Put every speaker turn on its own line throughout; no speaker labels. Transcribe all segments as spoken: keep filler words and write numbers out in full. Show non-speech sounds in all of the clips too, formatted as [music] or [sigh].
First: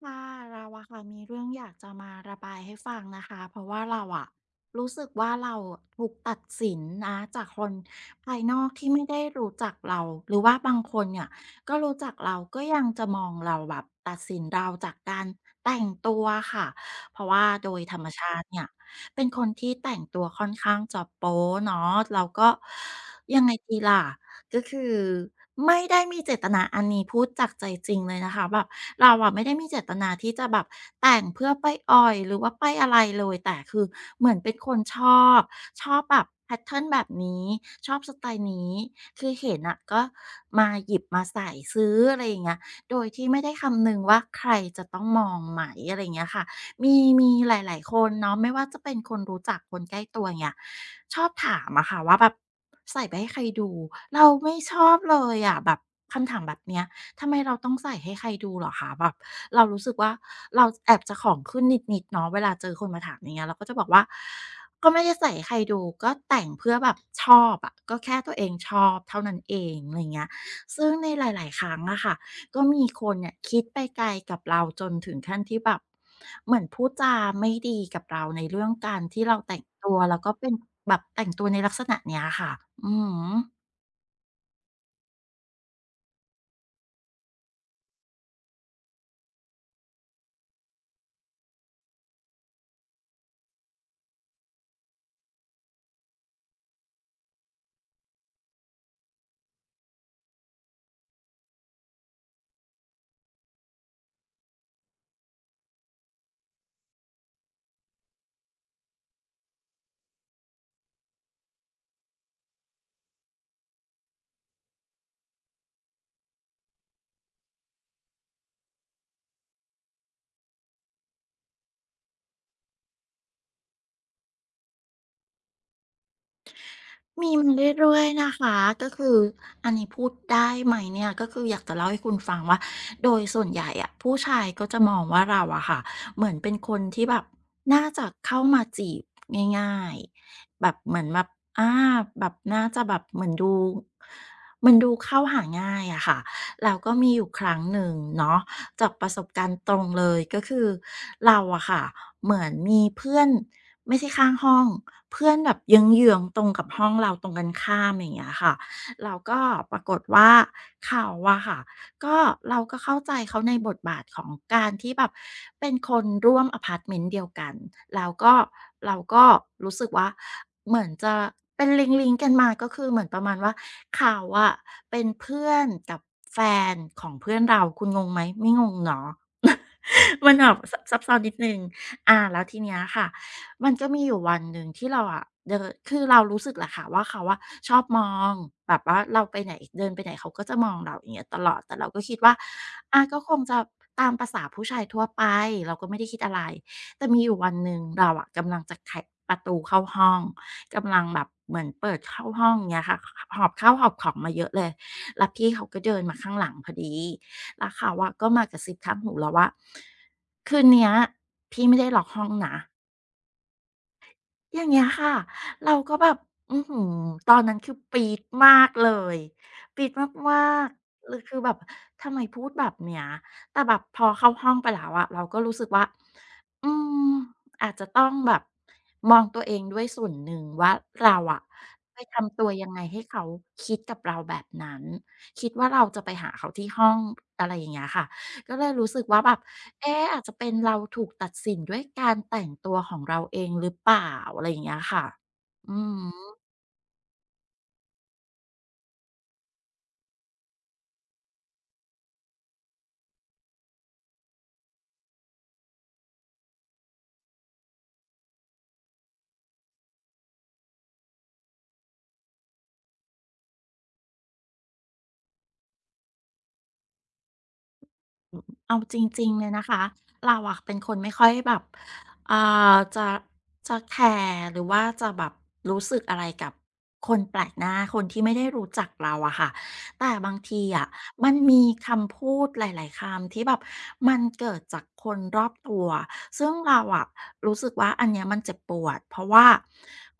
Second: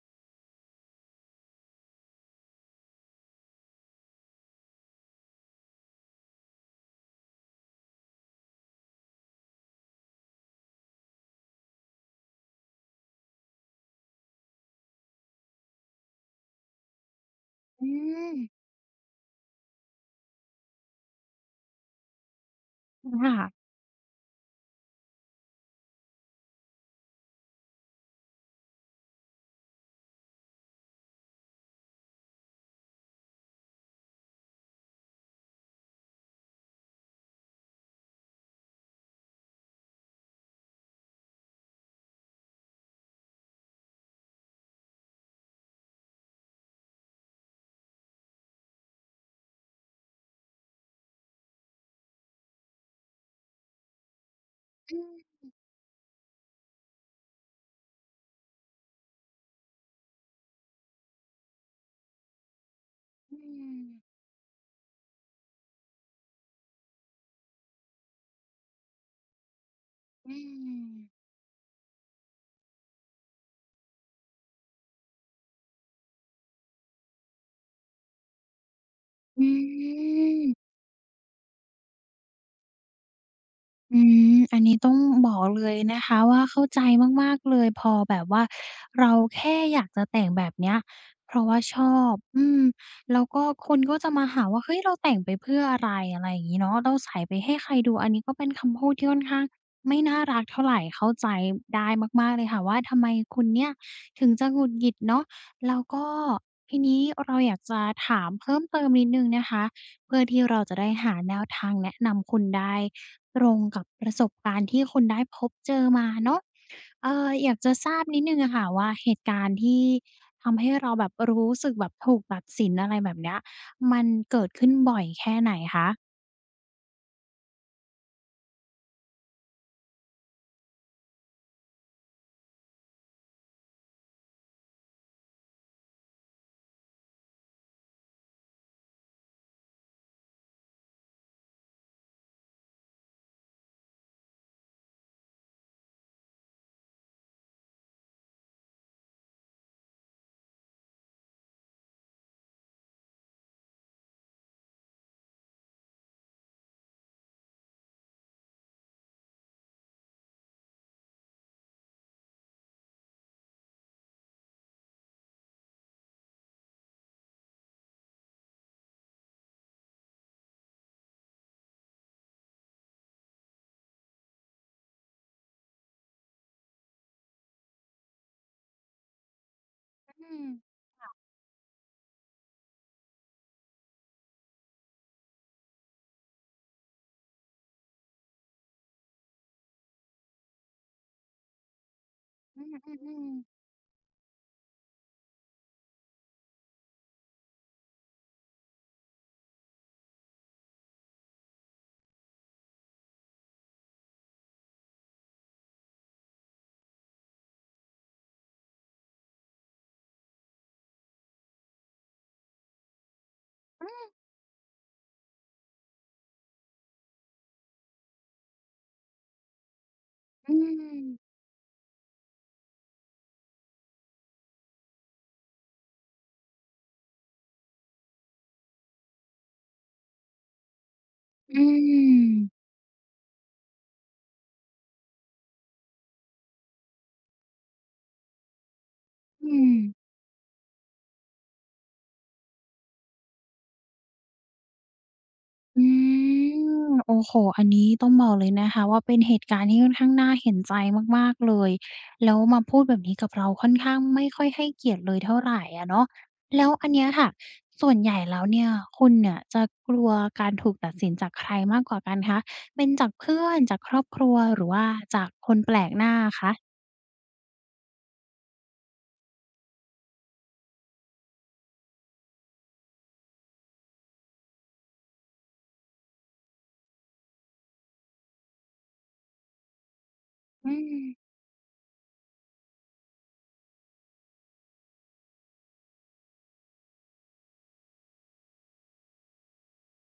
ค่ะเราอะค่ะมีเรื่องอยากจะมาระบายให้ฟังนะคะเพราะว่าเราอะรู้สึกว่าเราถูกตัดสินนะจากคนภายนอกที่ไม่ได้รู้จักเราหรือว่าบางคนเนี่ยก็รู้จักเราก็ยังจะมองเราแบบตัดสินเราจากการแต่งตัวค่ะ เพราะว่าโดย
อื
ธรรมชา
ม
ติเนี่ยเป็นคนที่แต่งตัวค่อนข้างจะโป๊เนาะแล้วก็ยังไง
ค่ะ
ดีล่ะก็คือไม่ได้มีเจตนาอันนี้พูดจากใจจริงเลยนะคะแบบเราอะไม่ได้มีเจตนาที่จะแบบแต่งเพื่อไปอ่อยหรือว่าไปอะไรเลยแต่คือเหมือนเป็นคนชอบชอบแบบแพตเทิร์นแบบนี้ชอบสไตล์นี้คือเห็นอะก็มาหยิบมาใส่ซื้ออะไรอย่างเงี้ยโดยที่ไม่ได้คำนึงว่าใครจะต้องมองไหมอะไรอย่างเงี้ยค่ะ มีมีหลายๆคนเนาะไม่ว่าจะเป็นคนรู้จักคนใกล้ตัวอย่างเงี้ยชอบถามอะค่ะว่าแบบใส่ไปให้ใครดูเราไม่ชอ
อื
บเลย
ม
อะแบบคำถามแบบเนี้ยทำไมเราต้องใส่ให้ใครดูเหรอคะแบบเรารู้สึกว่าเราแอบจะของขึ้นนิดๆเนาะเวลาเจอคนมาถามอย่า
อื
งเงี้ยเราก็จะ
ม
บอกว่าก็ไม่ได้ใส่ให้ใครดูก็แต่งเพื่อแบบชอบอะก็แค่ตัวเองชอบเท่านั้นเองอะไรเงี้ย
อื
ซึ่งใน
ม
หลายๆครั้งอะค่ะ ก็มีคนเนี่ยคิดไปไกลกับเราจนถึงขั้นที่แบบเหมือนพูดจาไม่ดีกับเราในเรื่องการที่เรา
อื
แต่งตัวแล้วก็เป็น
ม
แบบแต่งตัวในลักษณะเนี้ยค่ะ อือฮึ
อืมอันนี้ต้องบอกเลยนะคะว่าเข้าใจมากๆเลยพอแบบว่าเราแค่อยากจะแต่งแบบเนี้ยเพราะว่าชอบอืมแล้วก็คนก็จะมาหาว่าเฮ้ยเราแต่งไปเพื่ออะไรอะไรอย่างงี้เนาะเราใส่ไปให้ใครดูอันนี้ก็เป็นคำพูดที่ค่อนข้างไม่น่ารักเท่าไรเข้าใจได้มากๆเลยค่ะว่าทำไมคุณเนี่ยถึงจะหงุดหงิดเนาะแล้วก็ทีนี้เราอยากจะถามเพิ่มเติมนิดหนึ่งนะคะเพื่อที่เราจะได้หาแนวทางแนะนำคุณได้ ตรงกับประสบการณ์ที่คุณได้พบเจอมาเนาะเอ่ออยากจะทราบนิดหนึ่งอะค่ะว่าเหตุการณ์ที่ทำให้เราแบบรู้สึกแบบถูกตัดสินอะไรแบบเนี้ยมันเกิดขึ้นบ่อยแค่ไหนคะ
มีมาเรื่อยๆนะคะก็คืออันนี้พูดได้ไหมเนี่ยก็คืออยากจะเล่าให้คุณฟังว่าโดยส่วนใหญ่อะผู้ชายก็จะมองว่าเราอะค่ะเหมือนเป็นคนที่แบบน่าจะเข้ามาจีบง่ายๆแบบเหมือนแบบอาแบบน่าจะแบบเหมือนดูมันดูเข้าหาง่ายอะค่ะแล้วก็มีอยู่ครั้งหนึ่งเนาะ จากประสบการณ์ตรงเลยก็คือเราอะค่ะเหมือนมีเพื่อนไม่ใช่ข้างห้องเพื่อนแบบเยื้องๆตรงกับห้องเราตรงกันข้ามอย่างเงี้ยค่ะแล้วก็ปรากฏว่าเขาอะค่ะ ก็เราก็เข้าใจเขาในบทบาทของการที่แบบเป็นคนร่วมอพาร์ตเมนต์เดียวกันแล้วก็เราก็รู้สึกว่าเหมือนจะเป็นลิงลิๆกันมาก็คือเหมือนประมาณว่าเขาอะเป็นเพื่อนกับแฟนของเพื่อนเราคุณงงไหมไม่งงเนาะ [laughs]
อื
มันแบ
ม
บซับซับ้อนนิดหนึ่งอ่าแล้วทีเนี้ยค่ะ มันก็มีอยู่วันหนึ่งที่เราอะเดินคือเรารู้สึกแหละค่ะว่าเขาอะชอบมองแบบว่าเราไปไหนเดินไปไหนเขาก็จะมองเราอย่างเงี้ยตลอดแต่เราก็คิดว่า
อ
อา
ื
ก็
อ
ค
ๆ
งจะ
ๆ
ตามประสาผู้ชายทั่วไปเราก็ไม่ได้คิดอะไรแต่มีอยู่วันหนึ่งเราอะกำลังจะไขประตูเข้าห้องกำลังแบบเหมือนเปิดเข้าห้องเงี้ยค่ะหอบข้าวหอบของมาเยอะเลยแล้วพี่เขาก็เดินมาข้างหลังพอดีแล้วเขาอะก็มากระซิบข้างหูเราว่าคืนเนี้ยพี่ไม่ได้ล็อกห้องนะ อย่างเงี้ยค่ะเราก็แบบอื้อหือตอนนั้นคือปี๊ดมากเลยปี๊ดมา
อื
ก
ม
ๆเลยคือแบบทำไมพูดแบบเนี้ยแต่แบบพอเข้าห้องไปแล้วอะเราก็รู้สึกว่าอืมอาจจะต้องแบบมองตัวเองด้วยส่วนหนึ่งว่าเราอะ
อื
ไปทำตัว
ม
ยังไงให้เขาคิดกับเราแบบนั้นคิดว่าเราจะไปหาเขาที่ห้องอะไรอย่างเงี้ยค่ะ ก็เลยรู้สึกว่าแบบ
อืม
เอ๊ะอาจจะเป็นเราถูกตัดสินด้วยการแต่งตัวของเราเองหรือเปล่าอะไรอย่างเงี้ยค่ะ อื
อื
ม
มโอ้โฮอันนี้ต้องบอกเลยนะคะว่าเป็นเหตุการณ์ที่ค่อนข้างน่าเห็นใจมากๆเลยแล้วมาพูดแบบนี้กับเราค่อนข้างไม่ค่อยให้เกียรติเลยเท่าไรอะเนาะแล้วอันเนี้ยค่ะส่วนใหญ่แล้วเนี่ยคุณเนี่ยจะกลัวการถูกตัดสินจากใครมากกว่ากันคะเป็นจากเพื่อนจากครอบครัวหรือว่าจากคนแปลกหน้าคะ
อืมเอาจริงๆเลยนะคะเราอะเป็นคนไม่ค่อยแบบอ่าจะจะแคร์หรือว่าจะแบบรู้สึกอะไรกับคนแปลกหน้าคนที่ไม่ได้รู้จักเราอะค่ะแต่บางที
อื
อะมั
ม
นมีคำพูดหลายๆคำที่แบบมันเกิดจากคนรอบตัวซึ่งเราอะรู้สึกว่าอันเนี้ยมันเจ็บปวดเพราะว่า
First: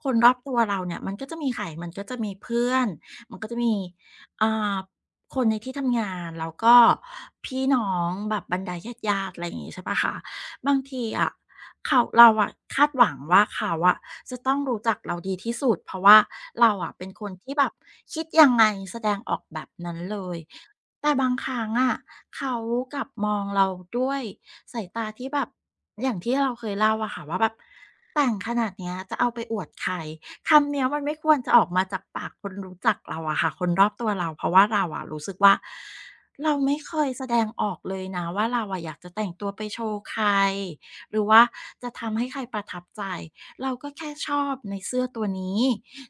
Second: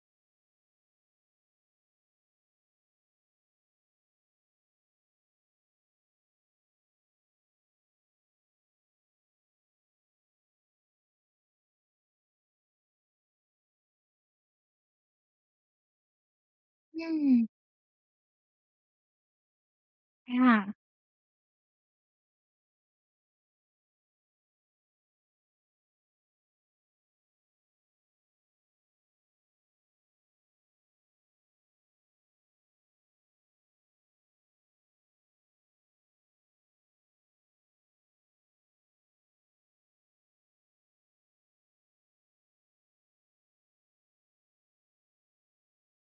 คนรอบตัวเราเนี่ยมันก็จะมีใครมันก็จะมีเพื่อนมันก็จะมีอ่า คนในที่ทำงานแล้วก็พี่น้องแบบบรรดาญาติๆอะไรอย่างงี้ใช่เปล่าคะบางทีอะเขาเราอะคาดหวังว่าเขาอะจะต้องรู้จักเราดีที่สุดเพราะว่าเราอะ
อื
เป็นคน
ม
ที่แบบคิดยังไงแสดงออกแบบนั้นเลย
ค่ะ
แต่บางครั้งอะเขากลับมองเราด้วยสายตาที่แบบอย่างที่เราเคยเล่าอะค่ะว่าแบบแต่งขนาดเนี้ยจะเอาไปอวดใคร คำเนี้ยมันไม่ควรจะออกมาจากปากคนรู้จักเราอะค่ะคนรอบตัวเราเพราะว่าเราอะรู้สึกว่าเราไม่เคยแสดงออกเลยนะว่าเราอะอยากจะแต่งตัวไปโชว์ใครหรือว่าจะทำให้ใครประทับใจเราก็แค่ชอบในเสื้อตัวนี้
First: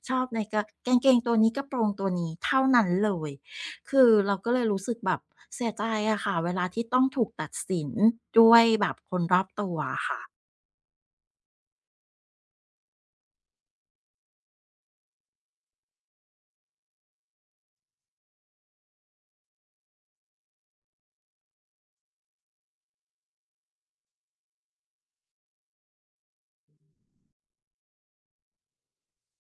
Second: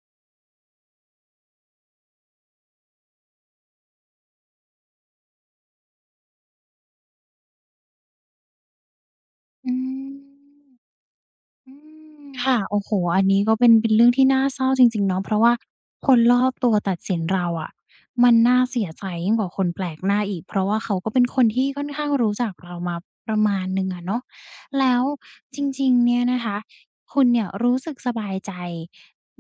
ชอบในกะกางเกงตัวนี้กระโปรงตัวนี้เท่านั้นเลยคือเราก็เลยรู้สึกแบบเสียใจอะค่ะเวลาที่ต้องถูกตัดสินด้วยแบบคนรอบตั
อื
วอะ
ม
ค่ะ
อืมค่ะโอ้โฮอันนี้ก็เป็นเป็นเรื่องที่น่าเศร้าจริงๆเนาะเพราะว่าคนรอบตัวตัดสินเราอะมันน่าเสียใจยิ่งกว่าคนแปลกหน้าอีกเพราะว่าเขาก็เป็นคนที่ค่อนข้างรู้จักเรามาประมาณหนึ่งอะเนาะแล้วจริงๆเนี่ยนะคะคุณเนี่ยรู้สึกสบายใจ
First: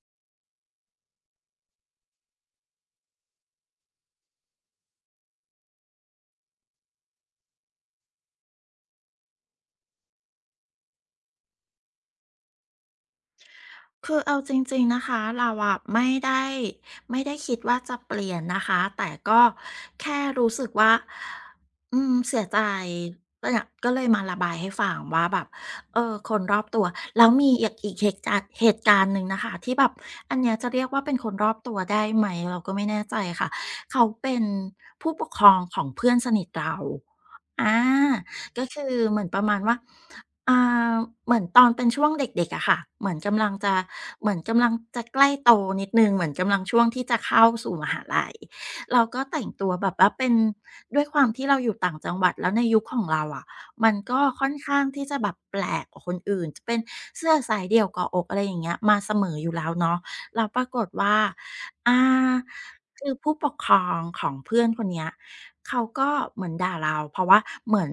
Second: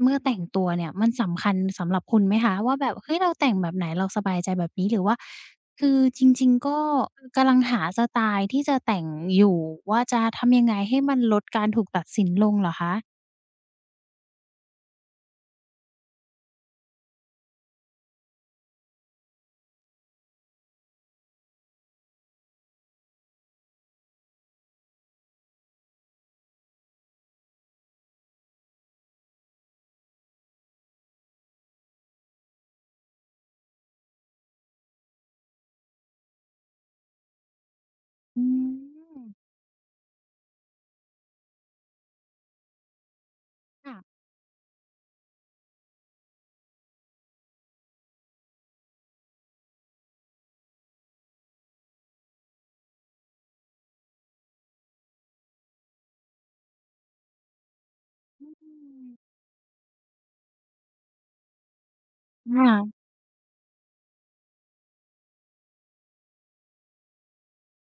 เมื่อแต่งตัวเนี่ยมันสำคัญสำหรับคุณไหมคะว่าแบบเฮ้ยเราแต่งแบบไหนเราสบายใจแบบนี้หรือว่า คือจริงๆก็กำลังหาสไตล์ที่จะแต่งอยู่ว่าจะทำยังไงให้มันลดการถูกตัดสินลงเหรอคะ
คือเอาจริงๆนะคะเราอะไม่ได้ไม่ได้คิดว่าจะเปลี่ยนนะคะแต่ก็แค่รู้สึกว่าอืมเสียใจก็เนี่ยก็เลยมาระบายให้ฟังว่าแบบเออคนรอบตัวแล้วมีอีกอีกเหตุการณ์เหตุการณ์หนึ่งนะคะที่แบบอันเนี้ยจะเรียกว่าเป็นคนรอบตัวได้ไหมเราก็ไม่แน่ใจค่ะเขาเป็นผู้ปกครองของเพื่อนสนิทเรา อา
อื
ก็คือเห
ม
มือนประมาณว่าอ่าเหมือนตอนเป็นช่วงเด็กๆอะค่ะเหมือนกำลังจะ
ค่ะ
เหมือนกำลังจะใกล้โตนิดหนึ่งเหมือนกำลังช่วงที่จะเข้าสู่มหาลัยเราก็แต่งตัวแบบว่าเป็นด้วยความที่เราอยู่ต่างจังหวัดแล้วในยุคของเราอะมันก็ค่อนข้างที่จะแบบแปลกกว่าคนอื่นจะเป็นเสื้อสายเดี่ยวเกาะอกอะไร
อื
อย่างเงี้ยมา
ม
เสมออยู่แล้วเนาะแล้วปรากฏว่า อ่า
ค่ะ
คือผู้ปกครองของเพื่อนคนเนี้ยเขาก็เหมือนด่าเราเพราะว่าเหมือน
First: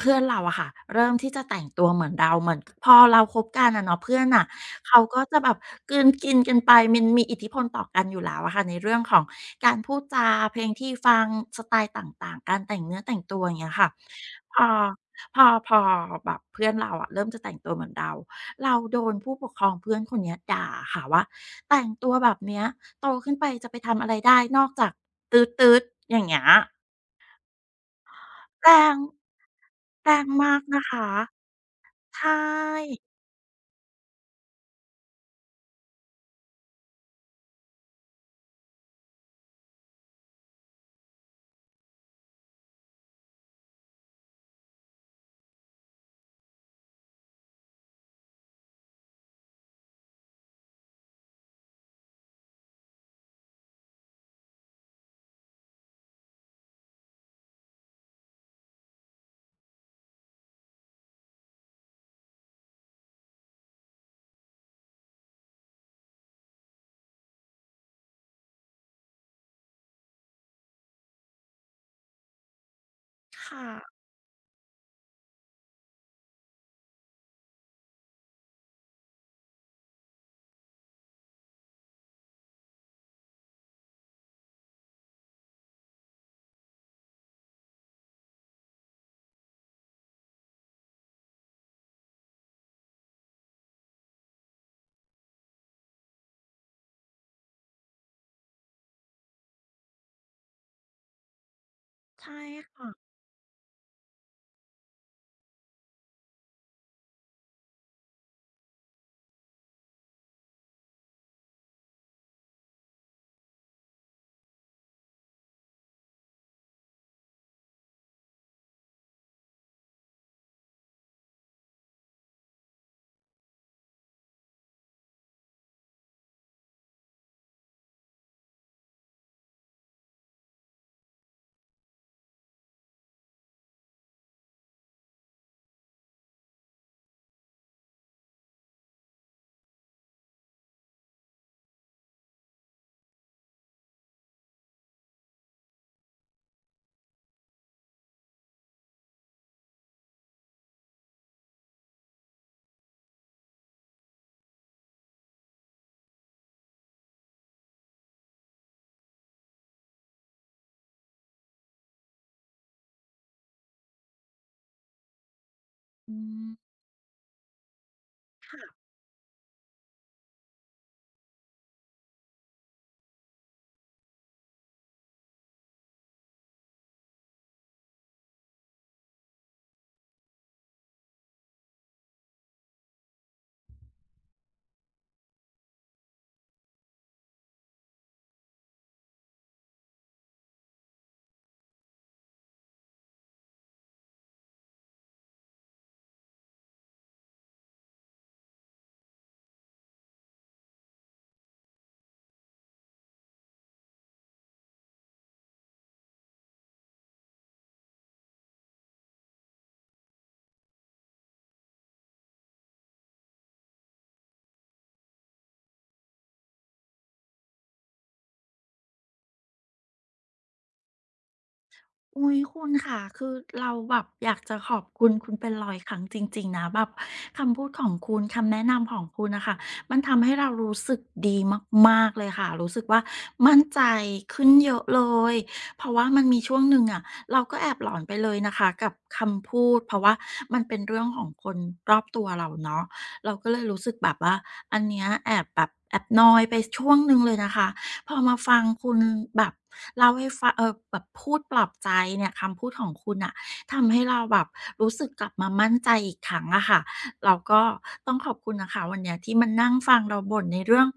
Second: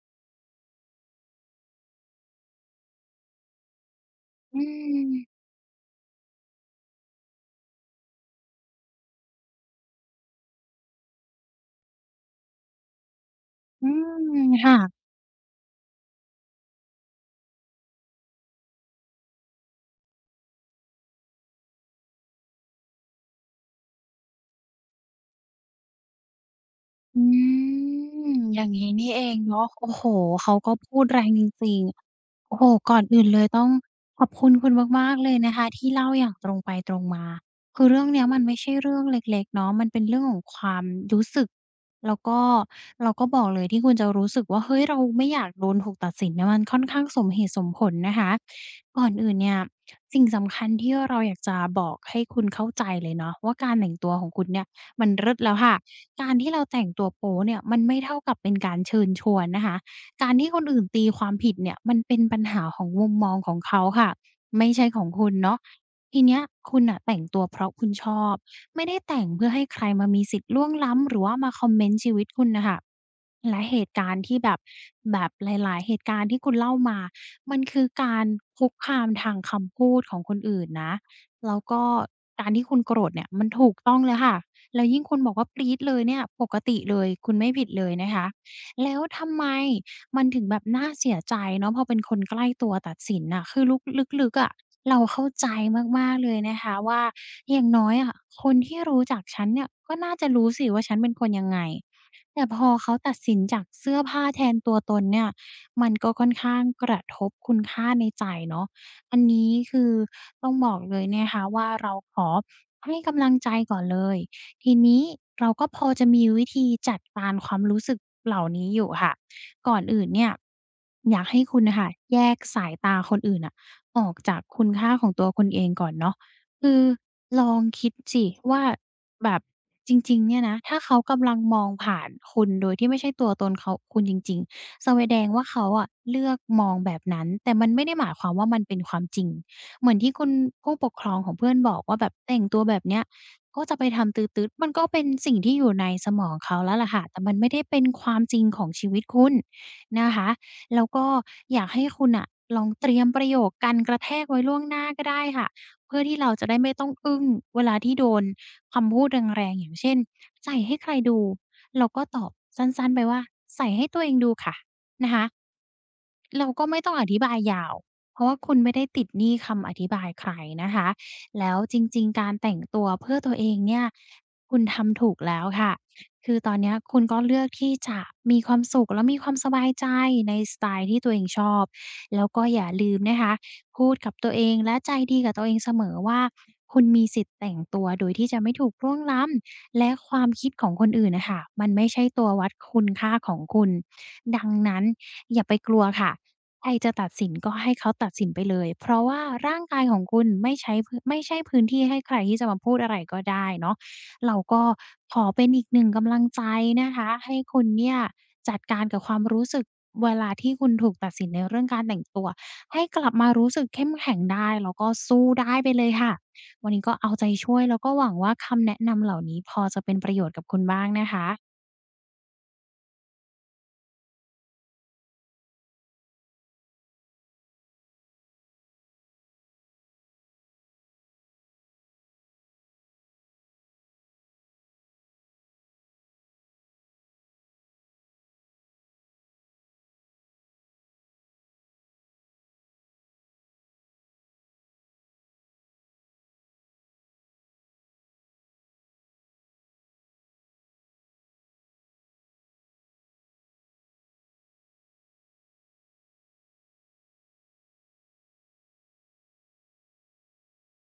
เพื่อนเราอะค่ะเริ่มที่จะแต่งตัวเหมือนเราเหมือนพอเราคบกันอะเนาะเพื่อนน่ะ
อื
เขาก็จะ
ม
แบบกลืนกินกันไปมันมีอิทธิพลต่อกันอยู่แล้วอะค่ะในเรื่องของการพูดจาเพลงที่ฟังสไตล์ต่างๆการแต่งเนื้อแต่งตัวอย่างเงี้ย
อื
ค่ะ
ม
พอ
ค่ะ
พอพอแบบเพื่อนเราอะเริ่มจะแต่งตัวเหมือนเรา เราโดนผู้ปกครองเพื่อนคนเนี้ยด่าค่ะว่าแต่งตัวแบบเนี้ยโตขึ้นไปจะไปทำอะไรได้นอกจากตืดๆอย่างเงี้ย
อืมอย่า
แร
งนี้
ง
นี่เองเนาะโอ้โฮ
แรง
เขา
มาก
ก็
นะ
พูด
คะ
แรงจริง
ใช
ๆโอ้โฮ
่
ก่อนอื่นเลยต้องขอบคุณคุณมากๆเลยนะคะที่เล่าอย่างตรงไปตรงมา คือเรื่องเนี้ยมันไม่ใช่เรื่องเล็กๆเนาะมันเป็นเรื่องของความรู้สึก แล้วก็เราก็บอกเลยที่คุณจะรู้สึกว่าเฮ้ยเราไม่อยากโดนถูกตัดสินเนี่ยมันค่อนข้างสมเหตุสมผลนะคะก่อนอื่นเนี่ยสิ่งสำคัญที่เราอยากจะบอกให้คุณเข้าใจเลยเนาะว่าการแต่งตัวของคุณเนี่ยมันเลิศแล้วค่ะ การที่เราแต่งตัวโป๊เนี่ยมันไม่เท่ากับเป็นการเชิญชวนนะคะการที่คนอื่นตีความผิดเนี่ยมันเป็นปัญหาของมุมมองของเขาค่ะไม่ใช่ของคุณเนาะทีเนี้ยคุณน่ะแต่งตัวเพราะคุณชอบไม่ได้แต่งเพื่อให้ใครมามีสิทธิ์ล่วงล้ำหรือว่ามาคอมเมนต์ชีวิตคุณน่ะค่ะ
ค
และเหตุ
่ะ
การณ์ที่แบบแบบหลายๆเหตุการณ์ที่คุณเล่ามามันคือการคุกคามทางคำพูดของคนอื่นนะแล้วก็การที่คุณโกรธเนี่ยมันถูกต้องเลยค่ะ แล้วยิ่งคุณบอกว่าปรี๊ดเลยเนี่ยปกติเลยคุณไม่ผิดเลยนะคะแล้วทำไมมันถึงแบบน่าเสียใจเนาะพอเป็นคนใกล้ตัวตัดสินน่ะคือลุกลึกๆอะเราเข้าใจมากๆเลยนะคะว่าอย่างน้อยอะคนที่รู้จักฉันเนี่ยก็น่าจะรู้สิว่าฉันเป็นคนยังไง
ใช่
แต่พอ
ค่ะ
เขาตัดสินจากเสื้อผ้าแทนตัวตนเนี่ยมันก็ค่อนข้างกระทบคุณค่าในใจเนาะอันนี้คือต้องบอกเลยนะคะว่าเราขอให้กำลังใจก่อนเลย ทีนี้เราก็พอจะมีวิธีจัดการความรู้สึกเหล่านี้อยู่ค่ะก่อนอื่นเนี่ยอยากให้คุณน่ะค่ะแยกสายตาคนอื่นน่ะออกจากคุณค่าของตัวคุณเองก่อนเนาะคือลองคิดสิว่าแบบจริงๆเนี่ยนะถ้าเขากำลังมองผ่านคุณโดยที่ไม่ใช่ตัวตนเขาคุณจริงๆแสดงว่าเขาอะเลือกมองแบบนั้นแต่มันไม่ได้หมายความว่ามันเป็นความจริงเหมือนที่คุณผู้ปกครองของเพื่อนบอกว่าแบบแต่งตัวแบบเนี้ย ก็จะไปทำตื๊ดๆ มันก็เป็นสิ่งที่อยู่ในสมองเขาแล้วลหละค่ะแต่มันไม่ได้เป็นความจริงของชีวิตคุณนะคะ แล้วก็อยากให้คุณอะลองเตรียมประโยคกันกระแทกไว้ล่วงหน้าก็ได้ค่ะ เพื่อที่เราจะได้ไม่ต้องอึ้งเวลาที่โดนคำพูดแรงๆอย่างเช่นใส่ให้ใครดูเราก็ตอบสั้นๆไปว่าใส่ให้ตัวเองดูค่ะนะคะ
อื
เรา
ม
ก็ไม่ต้องอธิบายยาว เพราะว่าคุณไม่
ค่ะ
ได้ติดหนี้คำอธิบายใครนะคะ แล้วจริงๆการแต่งตัวเพื่อตัวเองเนี่ยคุณทำถูกแล้วค่ะ คือตอนเนี้ยคุณก็เลือกที่จะมีความสุขแล้วมีความสบายใจในสไตล์ที่ตัวเองชอบ แล้วก็อย่าลืมนะคะ พูดกับตัวเองและใจดีกับตัวเองเสมอว่า คุณมีสิทธิ์แต่งตัวโดยที่จะไม่ถูกล่วงล้ำและความคิดของคนอื่นน่ะค่ะมันไม่ใช่ตัววัดคุณค่าของคุณดังนั้นอย่าไปกลัวค่ะ ใครจะตัดสินก็ให้เขาตัดสินไปเลย เพราะว่าร่างกายของคุณไม่ใช้พไม่ใช่พื้นที่ให้ใครที่จะมาพูดอะไรก็ได้เนาะเราก็ขอเป็นอีกหนึ่งกำลังใจนะคะให้คุณเนี่ยจัดการกับความรู้สึกเวลาที่คุณถูกตัดสินในเรื่องการแต่งตัวให้กลับมารู้สึกเข้มแข็งได้แล้วก็สู้ได้ไปเลยค่ะวันนี้ก็เอาใจช่วยแล้วก็หวังว่าคำแนะนำเหล่านี้พอจะเป็นประโยชน์กับคุณบ้างนะคะ
อุ๊ยคุณค่ะคือเราแบบอยากจะขอบคุณ คุณเป็นรอยครั้งจริงๆนะแบบคำพูดของคุณคำแนะนำของคุณน่ะค่ะมันทำให้เรารู้สึกดีมากๆเลยค่ะรู้สึกว่ามั่นใจขึ้นเยอะเลยเพราะว่ามันมีช่วงหนึ่งอะเราก็แอบหลอนไปเลยนะคะกับคำพูดเพราะว่ามันเป็นเรื่องของคนรอบตัวเราเนาะเราก็เลยรู้สึกแบบว่าอันเนี้ยแอบแบบแอบนอยไปช่วงหนึ่งเลยนะคะ พอมาฟังคุณแบบเล่าให้ฟังเออแบบพูดปลอบใจเนี่ยคำพูดของคุณน่ะทำให้เราแบบรู้สึกกลับมามั่นใจอีกครั้งอะค่ะเราก็ต้องขอบคุณนะคะวันเนี้ยที่มานั่งฟังเราบ่นในเรื่อง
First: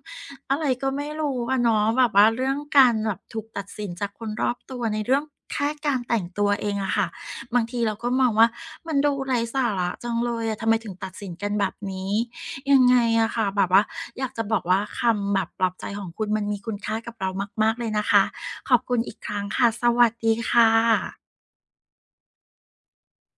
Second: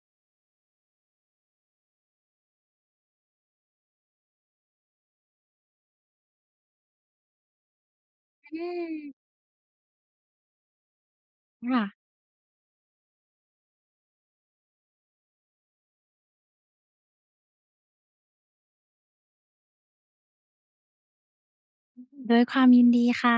อะไรก็ไม่รู้อะเนาะแบบว่าเรื่องการแบบถูกตัดสินจากคนรอบตัวในเรื่องแค่การแต่งตัวเองอะค่ะบางทีเราก็มองว่า
อื
มั
ม
นดูไร้สาระจังเลยอะทำไมถึงตัดสินกันแบบ
ค่ะ
นี้ ยังไงอะค่ะแบบว่าอยากจะบอกว่าคำแบบปลอบใจของคุณมันมีคุณค่ากับเรามากๆเลยนะคะขอบคุณอีกครั้งค่ะสวัสดีค่ะ
ด้วยความยินดีค่ะ